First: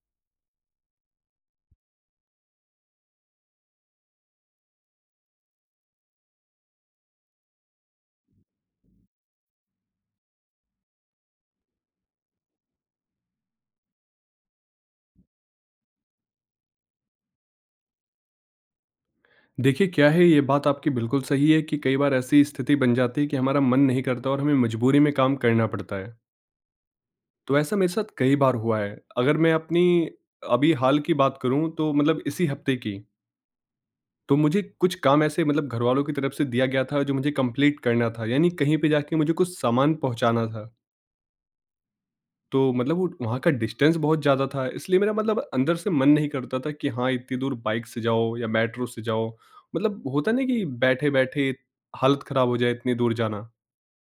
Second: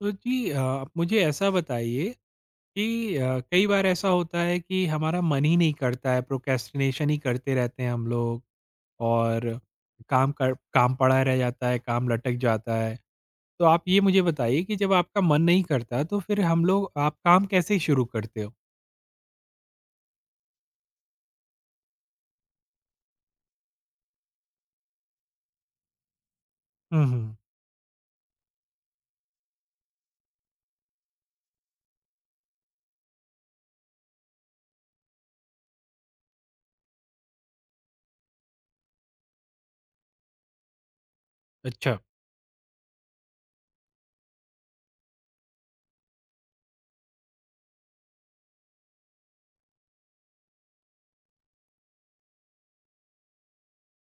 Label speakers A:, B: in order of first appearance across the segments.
A: तो जी आप मुझे ऐसा बताइए कि कई बार ऐसा होता है कि हमारा मन ही नहीं करता है, प्रोक्रेस्टिनेशन ही करते रहते हैं हम लोग। और काम पड़ा रह जाता है, काम लटक जाता है। तो आप ये मुझे बताइए कि जब आपका मन नहीं करता तो फिर हम लोग आप काम कैसे शुरू करते हो?
B: देखिए, क्या है ये बात आपकी बिल्कुल सही है कि कई बार ऐसी स्थिति बन जाती है कि हमारा मन नहीं करता और हमें मजबूरी में काम करना पड़ता है।
A: हम्म, हम्म।
B: तो ऐसा मेरे साथ कई बार हुआ है। अगर मैं अपनी अभी हाल की बात करूँ तो मतलब इसी हफ्ते की, तो मुझे कुछ काम ऐसे मतलब घरवालों की तरफ से दिया गया था जो मुझे कंप्लीट करना था, यानी कहीं पे जाके मुझे कुछ सामान पहुँचाना था।
A: अच्छा।
B: तो मतलब वो वहाँ का डिस्टेंस बहुत ज़्यादा था, इसलिए मेरा मतलब अंदर से मन नहीं करता था कि हाँ, इतनी दूर बाइक से जाओ या मेट्रो से जाओ। मतलब होता नहीं कि बैठे-बैठे हालत ख़राब हो जाए इतनी दूर जाना।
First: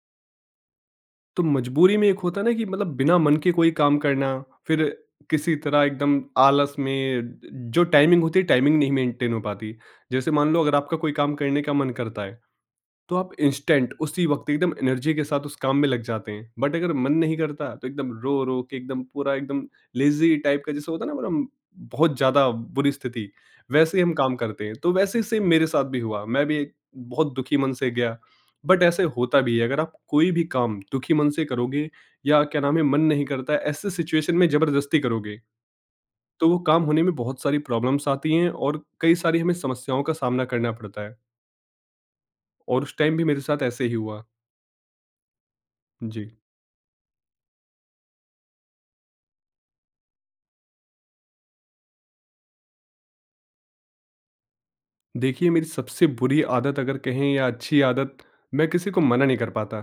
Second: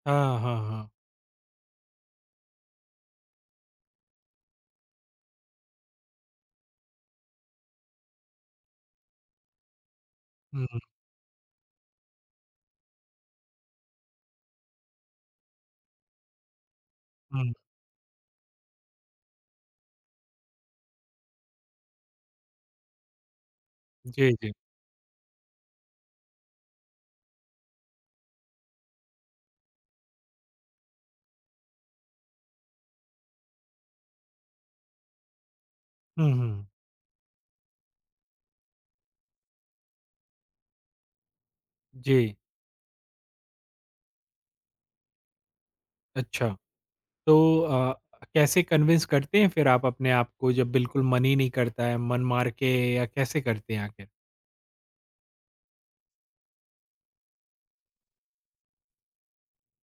A: हाँ, हाँ, हाँ।
B: तो मजबूरी में एक होता है ना कि मतलब बिना मन के कोई काम करना, फिर किसी तरह एकदम आलस में जो टाइमिंग होती है, टाइमिंग नहीं मेंटेन हो पाती। जैसे मान लो अगर
A: हम्म,
B: आपका कोई काम करने का मन करता है तो आप इंस्टेंट उसी वक्त एकदम एनर्जी के साथ उस काम में लग जाते हैं बट अगर मन नहीं
A: हम्म।
B: करता तो एकदम रो रो के एकदम पूरा एकदम लेजी टाइप का जैसे होता है ना पूरा बहुत ज्यादा बुरी स्थिति वैसे ही हम
A: जी,
B: काम
A: जी।
B: करते हैं तो वैसे सेम मेरे साथ भी हुआ। मैं भी एक बहुत दुखी मन से गया बट ऐसे होता भी है, अगर आप कोई भी काम दुखी मन से करोगे या क्या नाम है मन नहीं करता है, ऐसे सिचुएशन में जबरदस्ती करोगे
A: हम्म,
B: तो वो
A: हम्म।
B: काम होने में बहुत सारी प्रॉब्लम्स आती हैं और कई सारी हमें समस्याओं का सामना करना पड़ता है।
A: जी।
B: और उस टाइम भी मेरे साथ ऐसे ही हुआ। जी।
A: अच्छा। तो अ, कैसे कन्विंस करते हैं फिर आप अपने आप को, जब बिल्कुल मन ही नहीं करता है, मन मार के या कैसे करते हैं आखिर?
B: देखिए, मेरी सबसे बुरी आदत अगर कहें या अच्छी आदत, मैं किसी को मना नहीं कर पाता।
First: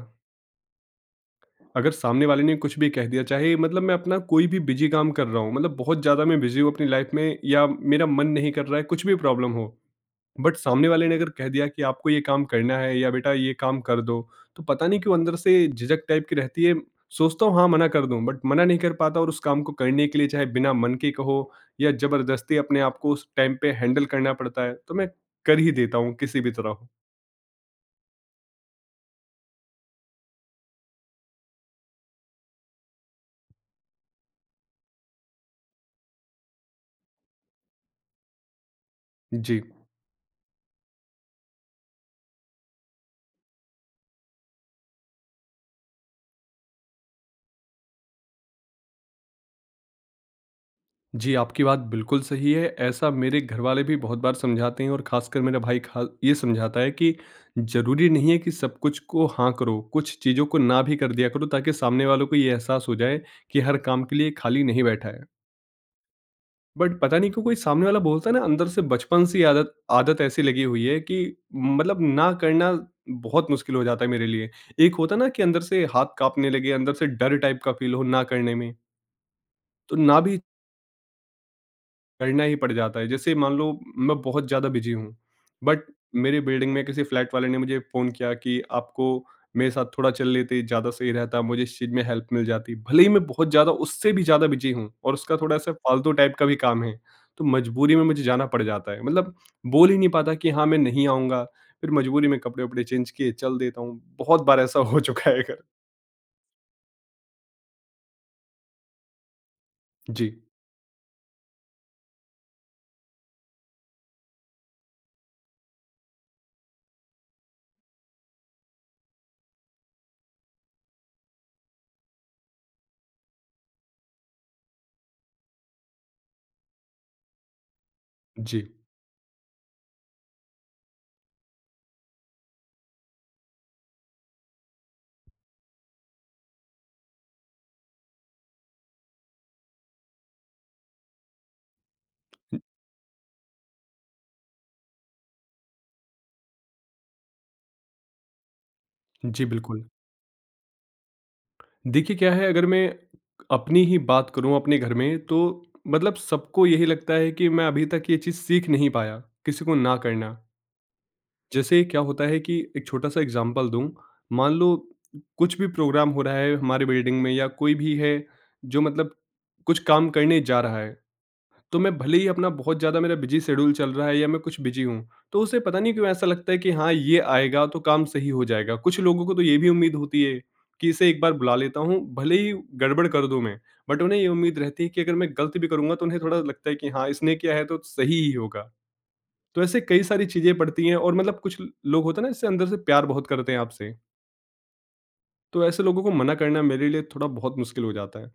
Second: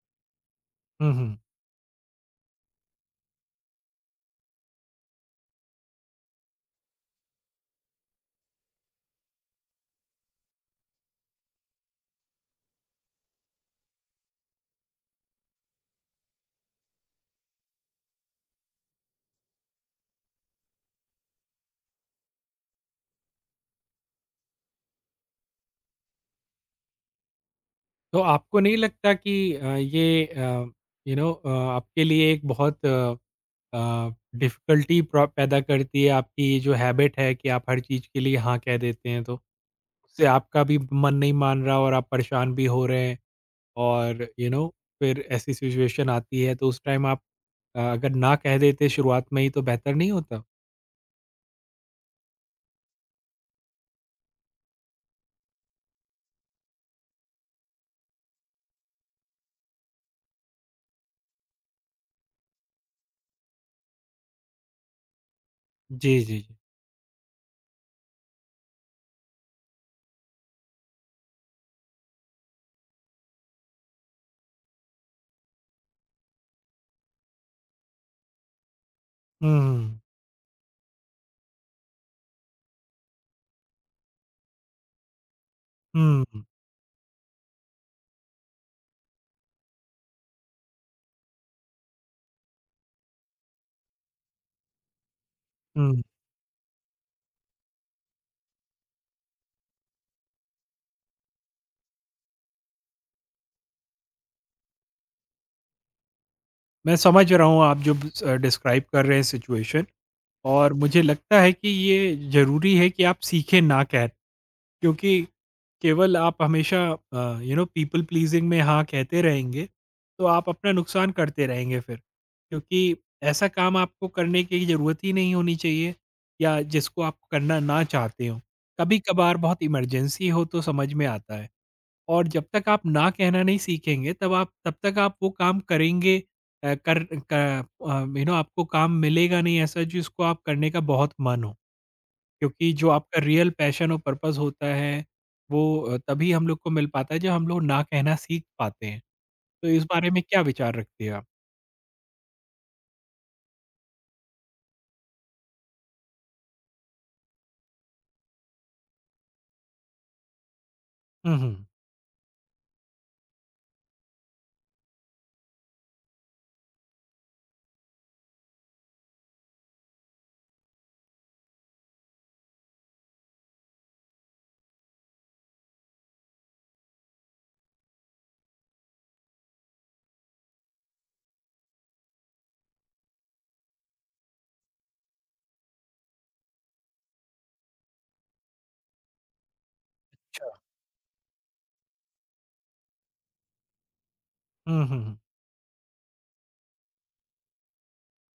A: हुँ, हुँ।
B: अगर सामने वाले ने कुछ भी कह दिया चाहे मतलब मैं अपना कोई भी बिजी काम कर रहा हूँ, मतलब बहुत ज़्यादा मैं बिजी हूँ अपनी लाइफ में या मेरा मन नहीं कर रहा है, कुछ भी प्रॉब्लम हो, बट सामने वाले ने अगर कह दिया कि आपको ये काम करना है या बेटा ये काम कर दो, तो पता नहीं क्यों अंदर से झिझक टाइप की रहती है। सोचता हूँ हाँ मना कर दूँ बट मना नहीं कर पाता और उस काम को करने के लिए चाहे बिना मन के कहो या जबरदस्ती अपने आप को उस टाइम पे हैंडल करना पड़ता है, तो मैं कर ही देता हूँ किसी भी तरह हो।
A: तो आपको नहीं लगता कि ये आपके लिए एक बहुत अ, डिफ़िकल्टी प्र पैदा करती है आपकी ये जो हैबिट है कि आप हर चीज़ के लिए हाँ कह देते हैं तो?
B: जी।
A: उससे आपका भी मन नहीं मान रहा और आप परेशान भी हो रहे हैं। और फिर ऐसी सिचुएशन आती है तो उस टाइम आप, अगर ना कह देते शुरुआत में ही तो बेहतर नहीं होता?
B: जी, आपकी बात बिल्कुल सही है। ऐसा मेरे घरवाले भी बहुत बार समझाते हैं और ख़ासकर मेरा भाई खा ये समझाता है कि ज़रूरी नहीं है कि सब कुछ को हाँ करो, कुछ चीज़ों को ना भी कर दिया करो ताकि सामने वालों को ये एहसास हो जाए कि हर काम के लिए खाली नहीं बैठा है।
A: जी, जी, जी।
B: बट पता नहीं क्यों कोई सामने वाला बोलता है ना अंदर से बचपन से ही आदत आदत ऐसी लगी हुई है कि मतलब ना करना बहुत मुश्किल हो जाता है मेरे लिए। एक होता है ना कि अंदर से हाथ काँपने लगे, अंदर से डर टाइप का फ़ील हो ना करने में, तो
A: हुँ,
B: ना भी करना ही पड़ जाता है। जैसे मान लो मैं बहुत ज़्यादा बिज़ी हूँ, बट
A: हुँ,
B: मेरे
A: हुँ,
B: बिल्डिंग में किसी फ्लैट वाले ने मुझे फ़ोन किया कि आपको मेरे साथ थोड़ा चल लेते ज़्यादा सही रहता, मुझे इस चीज़ में हेल्प मिल जाती। भले ही मैं बहुत ज़्यादा उससे भी ज़्यादा बिज़ी हूँ और उसका थोड़ा-सा
A: हुँ।
B: फालतू टाइप का भी काम है, तो मजबूरी में मुझे जाना पड़ जाता है। मतलब बोल ही नहीं पाता कि हाँ, मैं नहीं आऊँगा, फिर मजबूरी में कपड़े-वपड़े चेंज किए, चल देता हूँ। बहुत बार ऐसा हो चुका है अगर।
A: मैं समझ रहा हूँ आप जो डिस्क्राइब कर रहे हैं सिचुएशन।
B: जी,
A: और मुझे लगता है कि ये ज़रूरी है कि आप सीखें ना कह, क्योंकि केवल आप हमेशा पीपल प्लीज़िंग में हाँ कहते रहेंगे, तो आप अपना नुकसान करते रहेंगे फिर। क्योंकि ऐसा काम आपको करने की ज़रूरत ही नहीं होनी चाहिए, या जिसको आप करना ना चाहते हो।
B: जी।
A: कभी-कभार बहुत इमरजेंसी हो तो समझ में आता है। और जब तक आप ना कहना नहीं सीखेंगे तब तक आप वो काम करेंगे, अ, कर यू नो आपको काम मिलेगा नहीं ऐसा जिसको आप करने का बहुत मन हो, क्योंकि जो आपका रियल पैशन और पर्पस होता है वो तभी हम लोग को मिल पाता है जब हम लोग ना कहना सीख पाते हैं।
B: जी,
A: तो इस
B: बिल्कुल।
A: बारे में क्या विचार रखते हैं आप?
B: देखिए क्या है, अगर मैं अपनी ही बात करूँ अपने घर में तो मतलब सबको यही लगता है कि मैं अभी तक ये चीज़ सीख नहीं पाया, किसी को ना करना।
A: हम्म, हम्म।
B: जैसे क्या होता है कि एक छोटा सा एग्जांपल दूं, मान लो कुछ भी प्रोग्राम हो रहा है हमारे बिल्डिंग में या कोई भी है जो मतलब कुछ काम करने जा रहा है, तो मैं भले ही अपना बहुत ज़्यादा मेरा बिज़ी शेड्यूल चल रहा है या मैं कुछ बिज़ी हूँ, तो उसे पता नहीं क्यों ऐसा लगता है कि हाँ, ये आएगा तो काम सही हो जाएगा। कुछ लोगों को तो ये भी उम्मीद होती है कि इसे एक बार बुला लेता हूँ, भले ही गड़बड़ कर दूँ मैं, बट उन्हें ये उम्मीद रहती है कि अगर मैं गलत भी करूँगा तो उन्हें थोड़ा लगता है कि हाँ, इसने किया है तो सही ही होगा। तो ऐसे कई सारी
A: अच्छा।
B: चीज़ें पड़ती हैं और मतलब कुछ लोग होते हैं ना इससे अंदर से प्यार बहुत करते हैं आपसे,
A: हम्म, हम्म।
B: तो ऐसे लोगों को मना करना मेरे लिए थोड़ा बहुत मुश्किल हो जाता है।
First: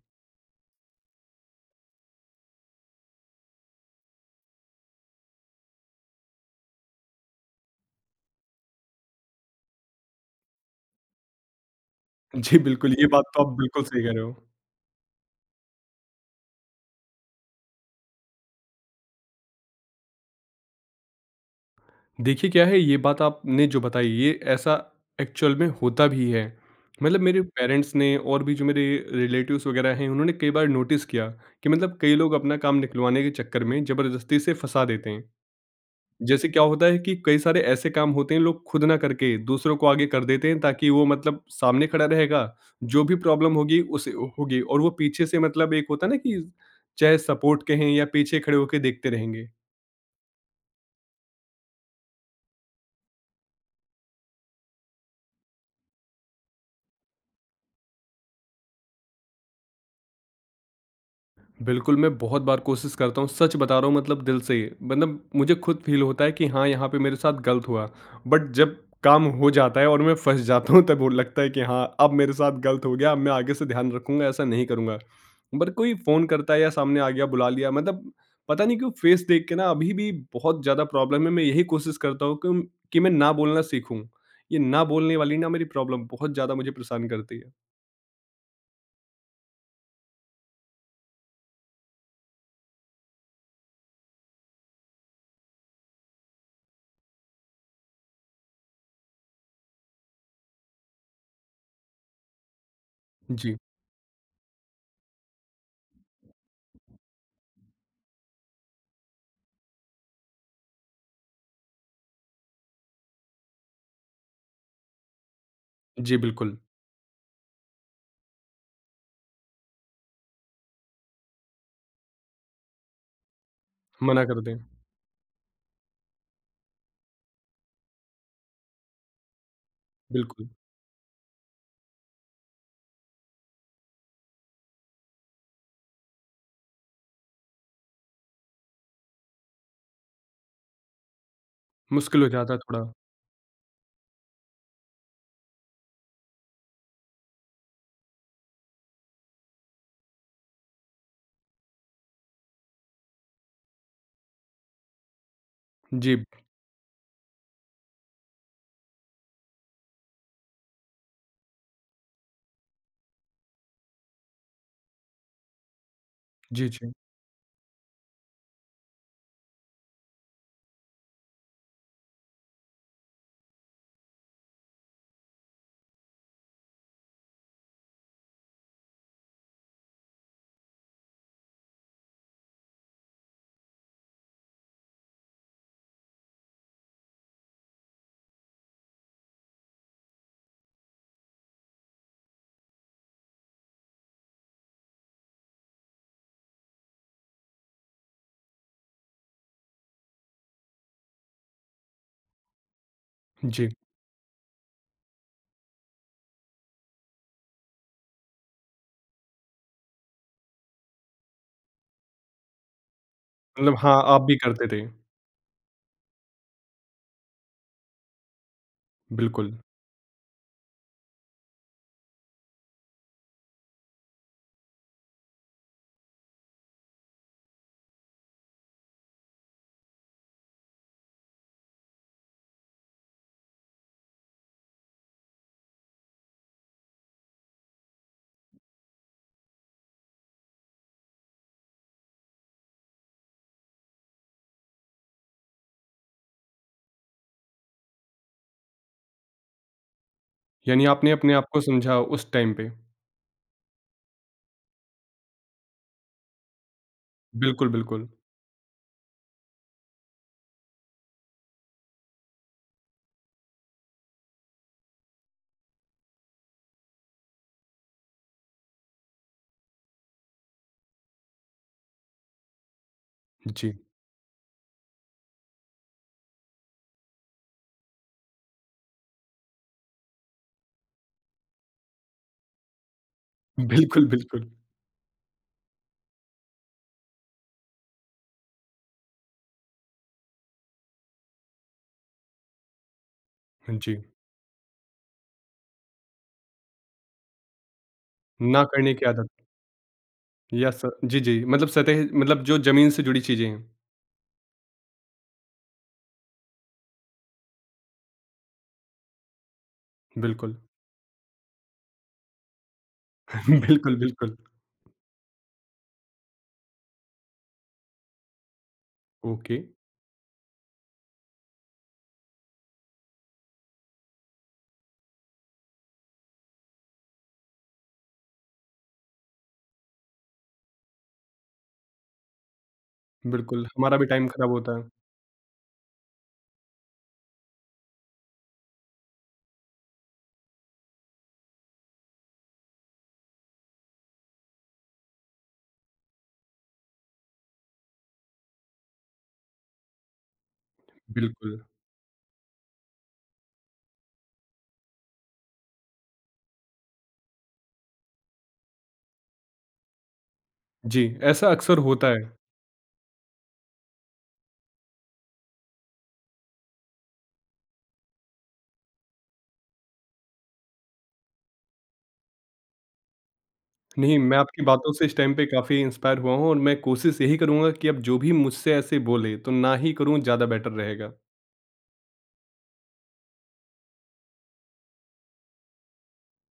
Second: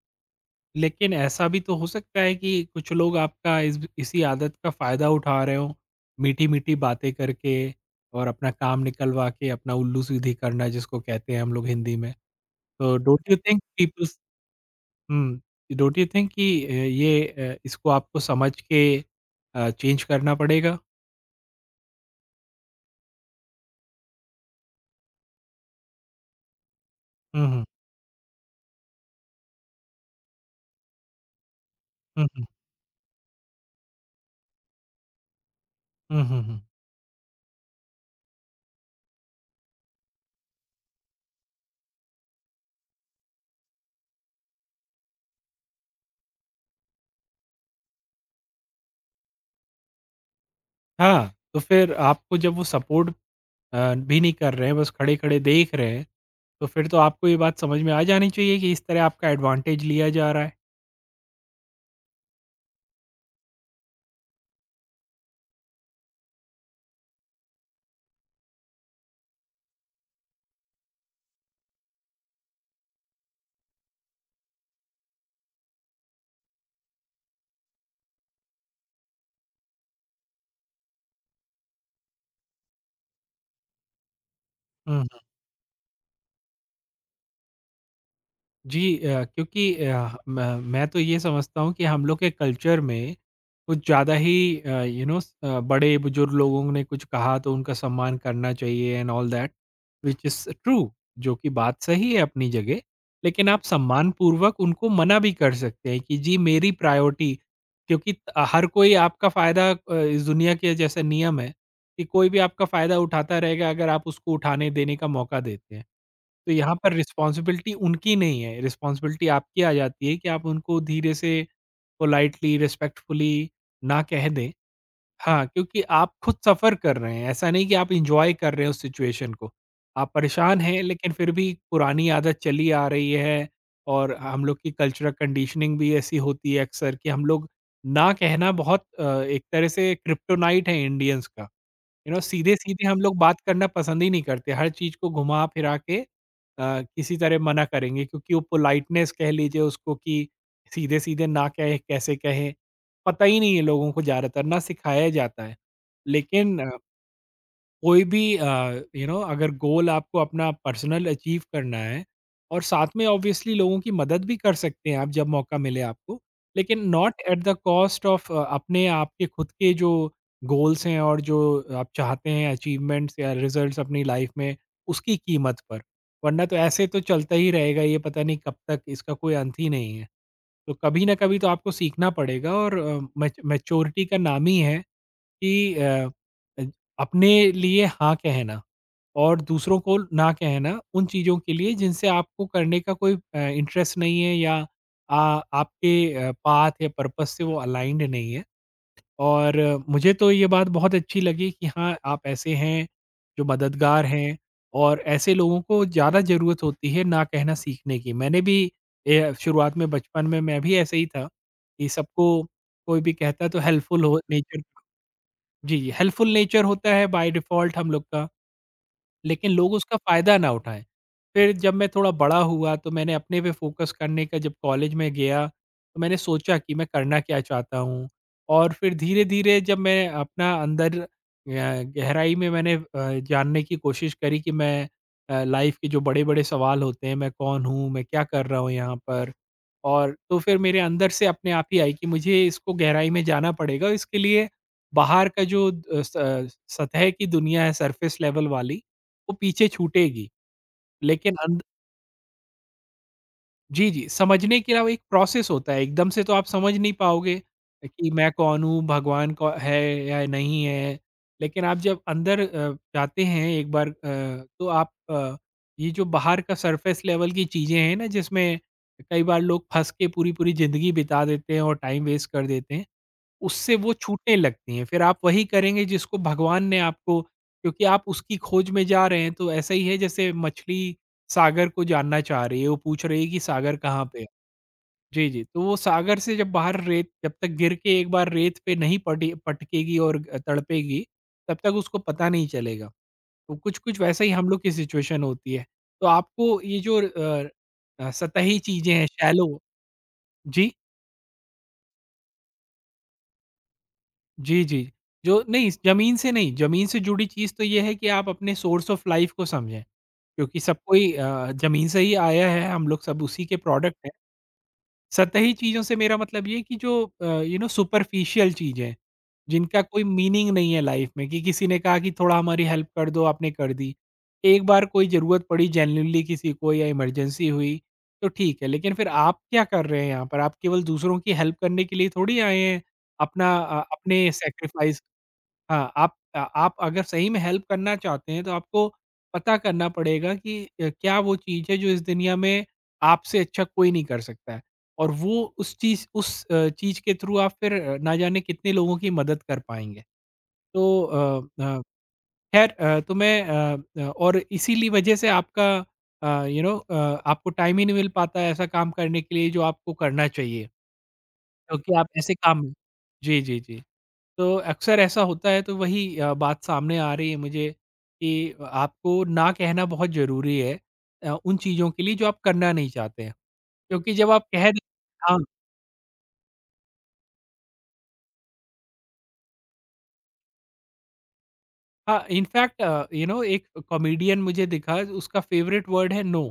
A: लेकिन ऐसा भी तो हो सकता है कि कुछ लोग आपका इस इसी आदत का फ़ायदा उठा रहे हों, मीठी-मीठी बातें करके, और अपना काम निकलवा के अपना उल्लू सीधी करना जिसको कहते हैं हम लोग हिंदी में।
B: जी, बिल्कुल,
A: तो
B: ये बात तो आप बिल्कुल सही कह रहे हो।
A: हुँ, डोंट यू थिंक कि ये इसको आपको समझ के चेंज करना पड़ेगा?
B: देखिए क्या है, ये बात आपने जो बताई ये ऐसा एक्चुअल में होता भी है। मतलब मेरे
A: हुँ, हुँ।
B: पेरेंट्स ने और भी जो मेरे रिलेटिव्स वगैरह हैं उन्होंने कई बार नोटिस किया कि मतलब कई
A: हुँ,
B: लोग
A: हुँ।
B: अपना काम निकलवाने के चक्कर में ज़बरदस्ती से फँसा देते हैं।
A: हुँ, हुँ,
B: जैसे
A: हुँ।
B: क्या होता है कि कई सारे ऐसे काम होते हैं, लोग खुद ना करके दूसरों को आगे कर देते हैं ताकि वो मतलब सामने खड़ा रहेगा, जो भी प्रॉब्लम होगी उसे होगी और वो पीछे से मतलब एक होता है ना कि चाहे सपोर्ट के हैं या पीछे खड़े होके देखते रहेंगे।
A: हाँ, तो फिर आपको जब वो सपोर्ट भी नहीं कर रहे हैं, बस खड़े-खड़े देख रहे हैं, तो फिर तो आपको ये बात समझ में आ जानी चाहिए कि इस तरह आपका एडवांटेज लिया जा रहा है।
B: बिल्कुल, मैं बहुत बार कोशिश करता हूँ, सच बता रहा हूँ मतलब दिल से, मतलब मुझे खुद फ़ील होता है कि हाँ, यहाँ पे मेरे साथ गलत हुआ। बट जब काम हो जाता है और मैं फँस जाता हूँ तब वो लगता है कि हाँ, अब मेरे साथ गलत हो गया, अब मैं आगे से ध्यान रखूँगा, ऐसा नहीं करूँगा। बट कोई फ़ोन करता है या सामने आ गया, बुला लिया, मतलब पता नहीं क्यों फ़ेस देख के ना अभी भी बहुत ज़्यादा प्रॉब्लम है। मैं यही कोशिश करता हूँ कि मैं ना बोलना सीखूँ। ये ना
A: हुँ,
B: बोलने वाली ना मेरी प्रॉब्लम बहुत ज़्यादा मुझे परेशान करती है।
A: जी। क्योंकि अ, म मैं तो ये समझता हूँ कि हम लोग के कल्चर में कुछ ज़्यादा ही बड़े-बुजुर्ग लोगों ने कुछ कहा तो उनका सम्मान करना चाहिए and all that, which is true, जो कि बात सही है अपनी जगह। लेकिन
B: जी।
A: आप सम्मानपूर्वक उनको मना भी कर सकते हैं कि जी मेरी प्रायोरिटी। क्योंकि त हर कोई आपका फ़ायदा, इस दुनिया के जैसे नियम है कि कोई भी आपका फ़ायदा उठाता रहेगा अगर आप उसको उठाने देने का मौका देते हैं।
B: जी,
A: तो
B: बिल्कुल।
A: यहाँ पर रिस्पॉन्सिबिलिटी उनकी नहीं है, रिस्पॉन्सिबिलिटी आपकी आ जाती है कि आप उनको धीरे से, पोलाइटली, रिस्पेक्टफुली ना
B: मना
A: कह
B: कर
A: दें।
B: दें।
A: हाँ, क्योंकि आप खुद सफ़र कर रहे हैं, ऐसा नहीं कि आप एन्जॉय कर रहे हैं उस सिचुएशन को। आप
B: बिल्कुल।
A: परेशान हैं लेकिन फिर भी पुरानी आदत चली आ रही है। और हम लोग की कल्चरल कंडीशनिंग भी ऐसी होती है अक्सर कि हम लोग ना कहना बहुत, एक तरह से क्रिप्टोनाइट है इंडियंस का।
B: मुश्किल हो जाता है थोड़ा।
A: सीधे-सीधे हम लोग बात करना पसंद ही नहीं करते। हर चीज़ को घुमा फिरा के अ, किसी तरह मना करेंगे, क्योंकि वो पोलाइटनेस कह लीजिए उसको, कि सीधे-सीधे ना कहे कैसे कहें, पता ही नहीं है लोगों को, ज़्यादातर ना सिखाया जाता है।
B: जी,
A: लेकिन कोई भी अगर गोल आपको अपना पर्सनल अचीव करना है, और साथ में ऑब्वियसली लोगों की मदद भी कर सकते हैं आप जब मौका मिले आपको,
B: जी,
A: लेकिन
B: जी।
A: Not at the cost of अपने आपके खुद के जो गोल्स हैं, और जो आप चाहते हैं अचीवमेंट्स या रिजल्ट्स अपनी लाइफ में, उसकी कीमत पर। वरना तो ऐसे तो चलता ही रहेगा ये, पता नहीं कब तक, इसका कोई अंत ही नहीं है। तो कभी ना कभी तो आपको सीखना पड़ेगा। और मैच्योरिटी का नाम ही है कि अ, अपने लिए हाँ कहना, और दूसरों को ना कहना उन चीज़ों के लिए जिनसे आपको करने का कोई इंटरेस्ट नहीं है या आपके पाथ या पर्पस से वो अलाइंड नहीं है। और मुझे तो ये बात बहुत अच्छी लगी कि हाँ आप ऐसे हैं जो
B: जी,
A: मददगार हैं, और ऐसे लोगों को ज़्यादा ज़रूरत होती है ना कहना सीखने की। मैंने भी शुरुआत में, बचपन में मैं भी ऐसे ही था कि सबको कोई भी कहता तो
B: मतलब हाँ,
A: हेल्पफुल हो
B: आप भी
A: नेचर।
B: करते थे।
A: जी, जी, हेल्पफुल नेचर होता है बाय डिफ़ॉल्ट हम लोग का। लेकिन
B: बिल्कुल,
A: लोग उसका फ़ायदा ना उठाएँ। फिर जब मैं थोड़ा बड़ा हुआ तो मैंने अपने पे फ़ोकस करने का, जब कॉलेज में गया, तो मैंने सोचा कि मैं करना क्या चाहता हूँ? और फिर धीरे-धीरे जब मैं अपना अंदर, गहराई में मैंने जानने की कोशिश करी कि मैं, लाइफ़ के जो बड़े-बड़े सवाल होते हैं, मैं कौन हूँ? मैं क्या कर रहा हूँ यहाँ पर? और तो फिर मेरे अंदर से अपने आप ही आई कि मुझे इसको गहराई में जाना पड़ेगा। इसके लिए बाहर का जो सतह की दुनिया है, सरफ़ेस लेवल वाली, वो पीछे छूटेगी।
B: यानी आपने अपने
A: लेकिन
B: आप को
A: अंद
B: समझा उस टाइम पे।
A: जी, जी, समझने के अलावा एक प्रोसेस होता है, एकदम से तो आप समझ नहीं पाओगे
B: बिल्कुल, बिल्कुल।
A: कि मैं कौन हूँ, भगवान कौ है या नहीं है। लेकिन आप जब अंदर जाते हैं एक बार, तो आप ये जो बाहर का सरफेस लेवल की चीज़ें हैं ना, जिसमें कई बार लोग फँस के पूरी-पूरी ज़िंदगी बिता देते हैं और टाइम वेस्ट कर देते हैं,
B: जी,
A: उससे वो छूटने लगती हैं। फिर आप वही करेंगे जिसको भगवान ने आपको, क्योंकि आप उसकी खोज में जा रहे हैं तो ऐसा ही है जैसे मछली सागर को जानना चाह रही है, वो पूछ रही है कि सागर कहाँ
B: बिल्कुल,
A: पे है?
B: बिल्कुल।
A: जी, जी। तो वो सागर से जब बाहर रेत, जब तक गिर के एक बार रेत पे नहीं पटी पटकेगी और तड़पेगी, तब तक उसको पता नहीं चलेगा। तो कुछ-कुछ
B: जी,
A: वैसा ही हम लोग की सिचुएशन होती है। तो आपको ये जो सतही
B: ना
A: चीज़ें
B: करने
A: हैं,
B: की आदत
A: शैलो।
B: या
A: जी?
B: स जी, जी, मतलब सतह मतलब जो ज़मीन से जुड़ी चीज़ें हैं।
A: जी, जी। जो नहीं ज़मीन से नहीं, ज़मीन से जुड़ी चीज़ तो ये है कि आप अपने सोर्स ऑफ लाइफ़ को समझें,
B: बिल्कुल,
A: क्योंकि सब कोई ज़मीन से ही आया है, हम लोग सब उसी के प्रोडक्ट
B: बिल्कुल,
A: हैं।
B: बिल्कुल।
A: सतही चीज़ों से मेरा मतलब ये है कि जो सुपरफिशियल चीज़ें,
B: ओके,
A: जिनका कोई मीनिंग नहीं है लाइफ़ में, कि किसी ने कहा कि थोड़ा हमारी हेल्प कर दो, आपने कर दी। एक बार कोई ज़रूरत पड़ी जेन्युइनली किसी को या इमरजेंसी हुई, तो ठीक है, लेकिन फिर आप क्या कर रहे हैं यहाँ पर? आप केवल दूसरों की हेल्प करने के लिए थोड़ी आए हैं,
B: बिल्कुल, हमारा भी टाइम
A: अपने
B: खराब होता है।
A: सैक्रिफ़ाइस। हाँ, आप अगर सही में हेल्प करना चाहते हैं तो आपको पता करना पड़ेगा कि क्या वो चीज़ है जो इस दुनिया में आपसे अच्छा कोई नहीं कर सकता है, और वो उस चीज़ उस अ, चीज़ के थ्रू आप फिर ना जाने कितने लोगों की मदद कर पाएँगे। तो
B: बिल्कुल।
A: खैर, तो और इसीलिए वजह से आपका अ, यू नो अ, आपको टाइम ही नहीं मिल पाता है ऐसा काम करने के लिए जो आपको करना चाहिए,
B: जी, ऐसा अक्सर
A: क्योंकि आप
B: होता है।
A: ऐसे काम— जी, जी, जी। तो अक्सर ऐसा होता है, तो वही बात सामने आ रही है मुझे कि आपको ना कहना बहुत ज़रूरी है उन चीज़ों के लिए जो आप करना नहीं चाहते हैं, क्योंकि
B: नहीं,
A: जब
B: मैं
A: आप
B: आपकी
A: कह दें।
B: बातों से इस टाइम
A: हाँ,
B: पे काफ़ी इंस्पायर हुआ हूँ और मैं कोशिश यही करूँगा कि अब जो भी मुझसे ऐसे बोले, तो ना ही करूँ, ज़्यादा बेटर रहेगा।
A: हाँ इनफैक्ट एक कॉमेडियन मुझे दिखा, उसका फ़ेवरेट वर्ड है नो।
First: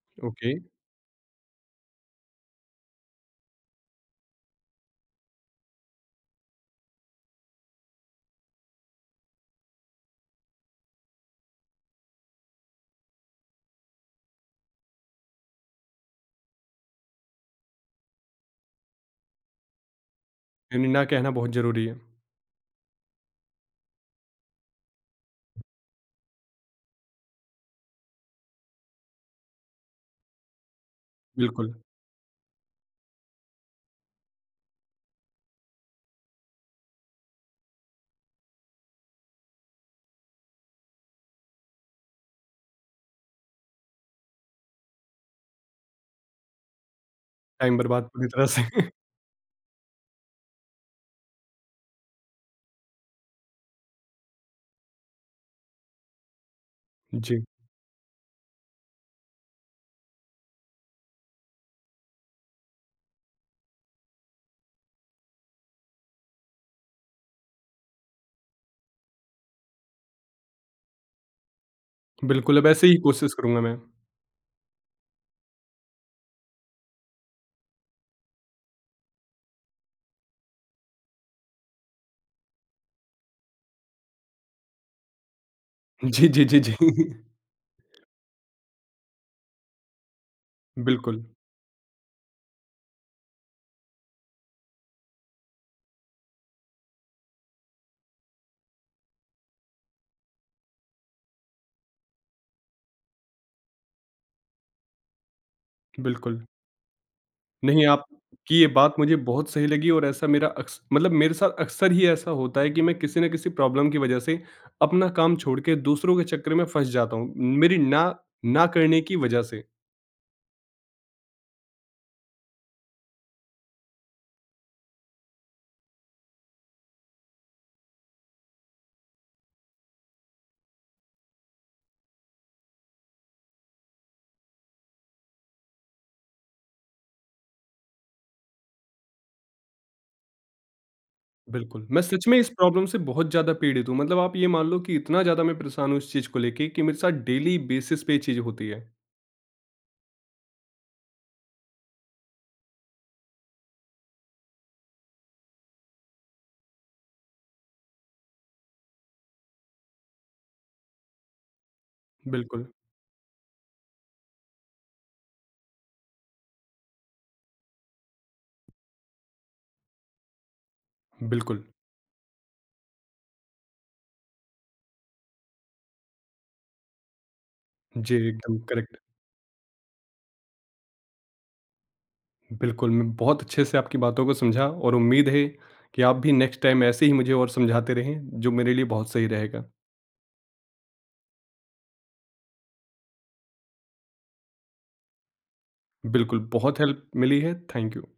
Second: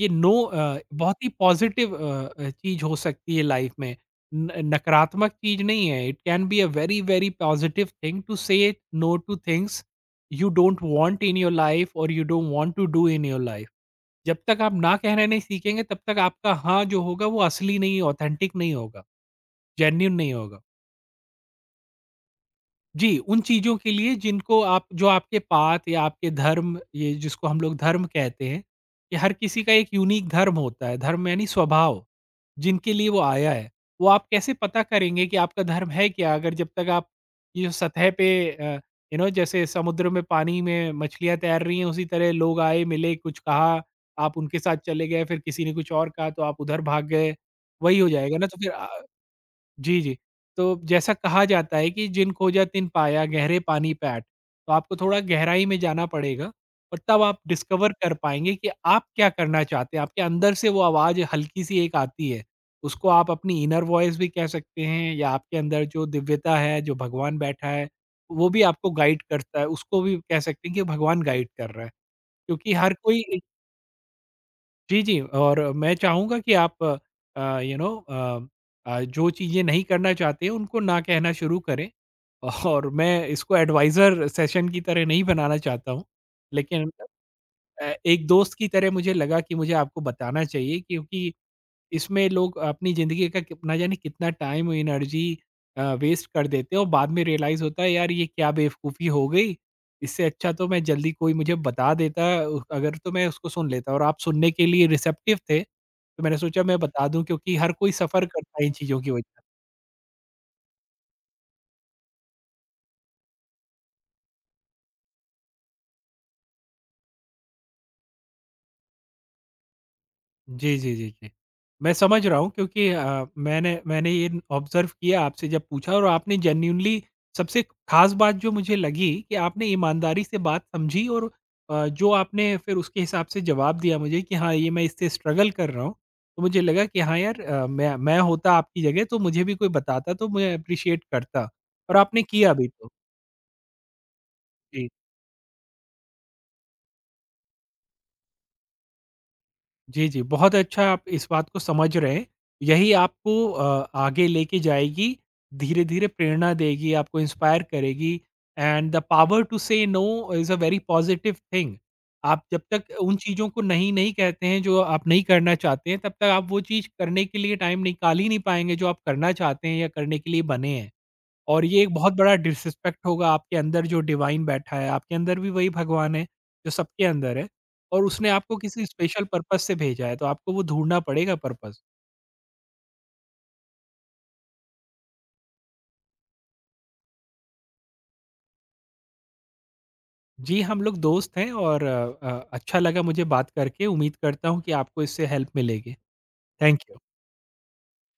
A: ये नो
B: ओके,
A: बहुत ही पॉज़िटिव चीज़ हो सकती है लाइफ़ में। न नकारात्मक चीज़ नहीं है। It can be a very, very positive thing to say no to things you don't want in your life और you don't want to do in your life. जब तक आप ना कहना नहीं सीखेंगे, तब तक आपका हाँ जो होगा वो असली नहीं, ऑथेंटिक नहीं होगा, जेन्युइन नहीं होगा।
B: यानी ना कहना बहुत ज़रूरी है।
A: जी, उन चीज़ों के लिए जिनको आप, जो आपके पात या आपके धर्म, ये जिसको हम लोग धर्म कहते हैं, कि हर किसी का एक यूनिक धर्म होता है, धर्म यानी
B: बिल्कुल,
A: स्वभाव, जिनके लिए वो आया है। वो आप कैसे पता करेंगे कि आपका धर्म है क्या? अगर जब तक आप ये जो सतह पे, जैसे समुद्र में, पानी में मछलियाँ तैर रही हैं, उसी तरह लोग आए, मिले, कुछ कहा, आप उनके साथ चले गए, फिर किसी ने कुछ और कहा तो आप उधर भाग गए,
B: टाइम
A: वही
B: बर्बाद
A: हो
B: पूरी
A: जाएगा ना
B: तरह
A: तो
B: से।
A: फिर जी, जी। तो जैसा कहा जाता है कि "जिन खोजा तिन पाया, गहरे पानी पैठ", तो आपको थोड़ा गहराई में जाना पड़ेगा और तब आप
B: जी,
A: डिस्कवर कर पाएँगे कि आप क्या करना चाहते हैं। आपके अंदर से वो आवाज़ हल्की-सी एक आती है, उसको आप अपनी इनर वॉइस भी कह सकते हैं, या आपके अंदर जो दिव्यता है, जो भगवान बैठा है, वो भी आपको गाइड करता है। उसको भी कह सकते हैं कि भगवान गाइड कर रहा है,
B: बिल्कुल, अब
A: क्योंकि
B: ऐसे
A: हर
B: ही
A: कोई—
B: कोशिश करूँगा मैं।
A: जी, जी। और मैं चाहूँगा कि आप जो चीज़ें नहीं करना चाहते उनको ना कहना शुरू करें। और मैं इसको एडवाइज़र सेशन की तरह नहीं बनाना चाहता हूँ।
B: जी, जी, जी, जी।
A: लेकिन एक दोस्त की तरह मुझे लगा कि मुझे आपको बताना चाहिए,
B: बिल्कुल,
A: क्योंकि इसमें लोग अपनी ज़िंदगी का कित ना जाने कितना टाइम और एनर्जी वेस्ट कर देते हैं और बाद में रियलाइज़ होता है, यार ये क्या बेवकूफ़ी हो गई, इससे अच्छा तो मैं जल्दी, कोई मुझे बता देता अगर, तो मैं उसको सुन लेता, और आप सुनने के लिए रिसेप्टिव थे, तो मैंने
B: बिल्कुल।
A: सोचा मैं बता दूँ क्योंकि हर
B: नहीं,
A: कोई सफ़र
B: आपकी
A: करता है
B: ये
A: इन
B: बात
A: चीज़ों की
B: मुझे
A: वजह।
B: बहुत सही लगी और ऐसा मेरा अक्स मतलब मेरे साथ अक्सर ही ऐसा होता है कि मैं किसी न किसी प्रॉब्लम की वजह से अपना काम छोड़ के दूसरों के चक्कर में फँस जाता हूँ, मेरी ना ना करने की वजह से।
A: जी, जी, जी, जी। मैं समझ रहा हूँ, क्योंकि मैंने मैंने ये ऑब्ज़र्व किया आपसे जब पूछा, और आपने जेन्युइनली, सबसे ख़ास बात जो मुझे लगी कि आपने ईमानदारी से बात समझी, और जो आपने फिर उसके हिसाब से जवाब दिया मुझे कि हाँ, ये मैं इससे स्ट्रगल कर रहा हूँ। तो मुझे लगा कि हाँ यार, मैं होता आपकी जगह तो मुझे भी कोई बताता तो मैं एप्रिशिएट करता,
B: बिल्कुल,
A: और
B: मैं
A: आपने
B: सच में इस
A: किया भी
B: प्रॉब्लम
A: तो।
B: से बहुत ज़्यादा पीड़ित हूँ। मतलब आप ये मान लो
A: जी।
B: कि इतना ज़्यादा मैं परेशान हूँ इस चीज़ को लेके कि मेरे साथ डेली बेसिस पे ये चीज़ होती है।
A: जी, जी। बहुत अच्छा आप इस बात को समझ रहे हैं। यही आपको आगे लेके जाएगी, धीरे-धीरे प्रेरणा देगी, आपको इंस्पायर करेगी। And the power to say no is a very positive thing. आप जब
B: बिल्कुल,
A: तक उन चीज़ों को नहीं, नहीं कहते हैं जो आप नहीं करना चाहते हैं, तब तक आप वो चीज़ करने के लिए टाइम निकाल ही नहीं पाएँगे जो आप करना चाहते हैं या करने के लिए बने हैं। और
B: बिल्कुल।
A: ये एक बहुत बड़ा डिसरिस्पेक्ट होगा आपके अंदर जो डिवाइन बैठा है, आपके अंदर भी वही भगवान है जो सबके अंदर है, और
B: जी,
A: उसने आपको
B: एकदम
A: किसी
B: करेक्ट।
A: स्पेशल पर्पज़ से भेजा है, तो आपको वो ढूँढना पड़ेगा पर्पज़।
B: बिल्कुल, मैं बहुत अच्छे से आपकी बातों को समझा और उम्मीद है कि आप भी नेक्स्ट टाइम ऐसे ही मुझे और समझाते रहें, जो मेरे लिए बहुत सही रहेगा।
A: जी, हम लोग दोस्त हैं और अच्छा लगा मुझे बात करके, उम्मीद करता हूँ कि आपको इससे हेल्प मिलेगी।
B: बिल्कुल, बहुत
A: थैंक यू।
B: हेल्प मिली है। Thank you.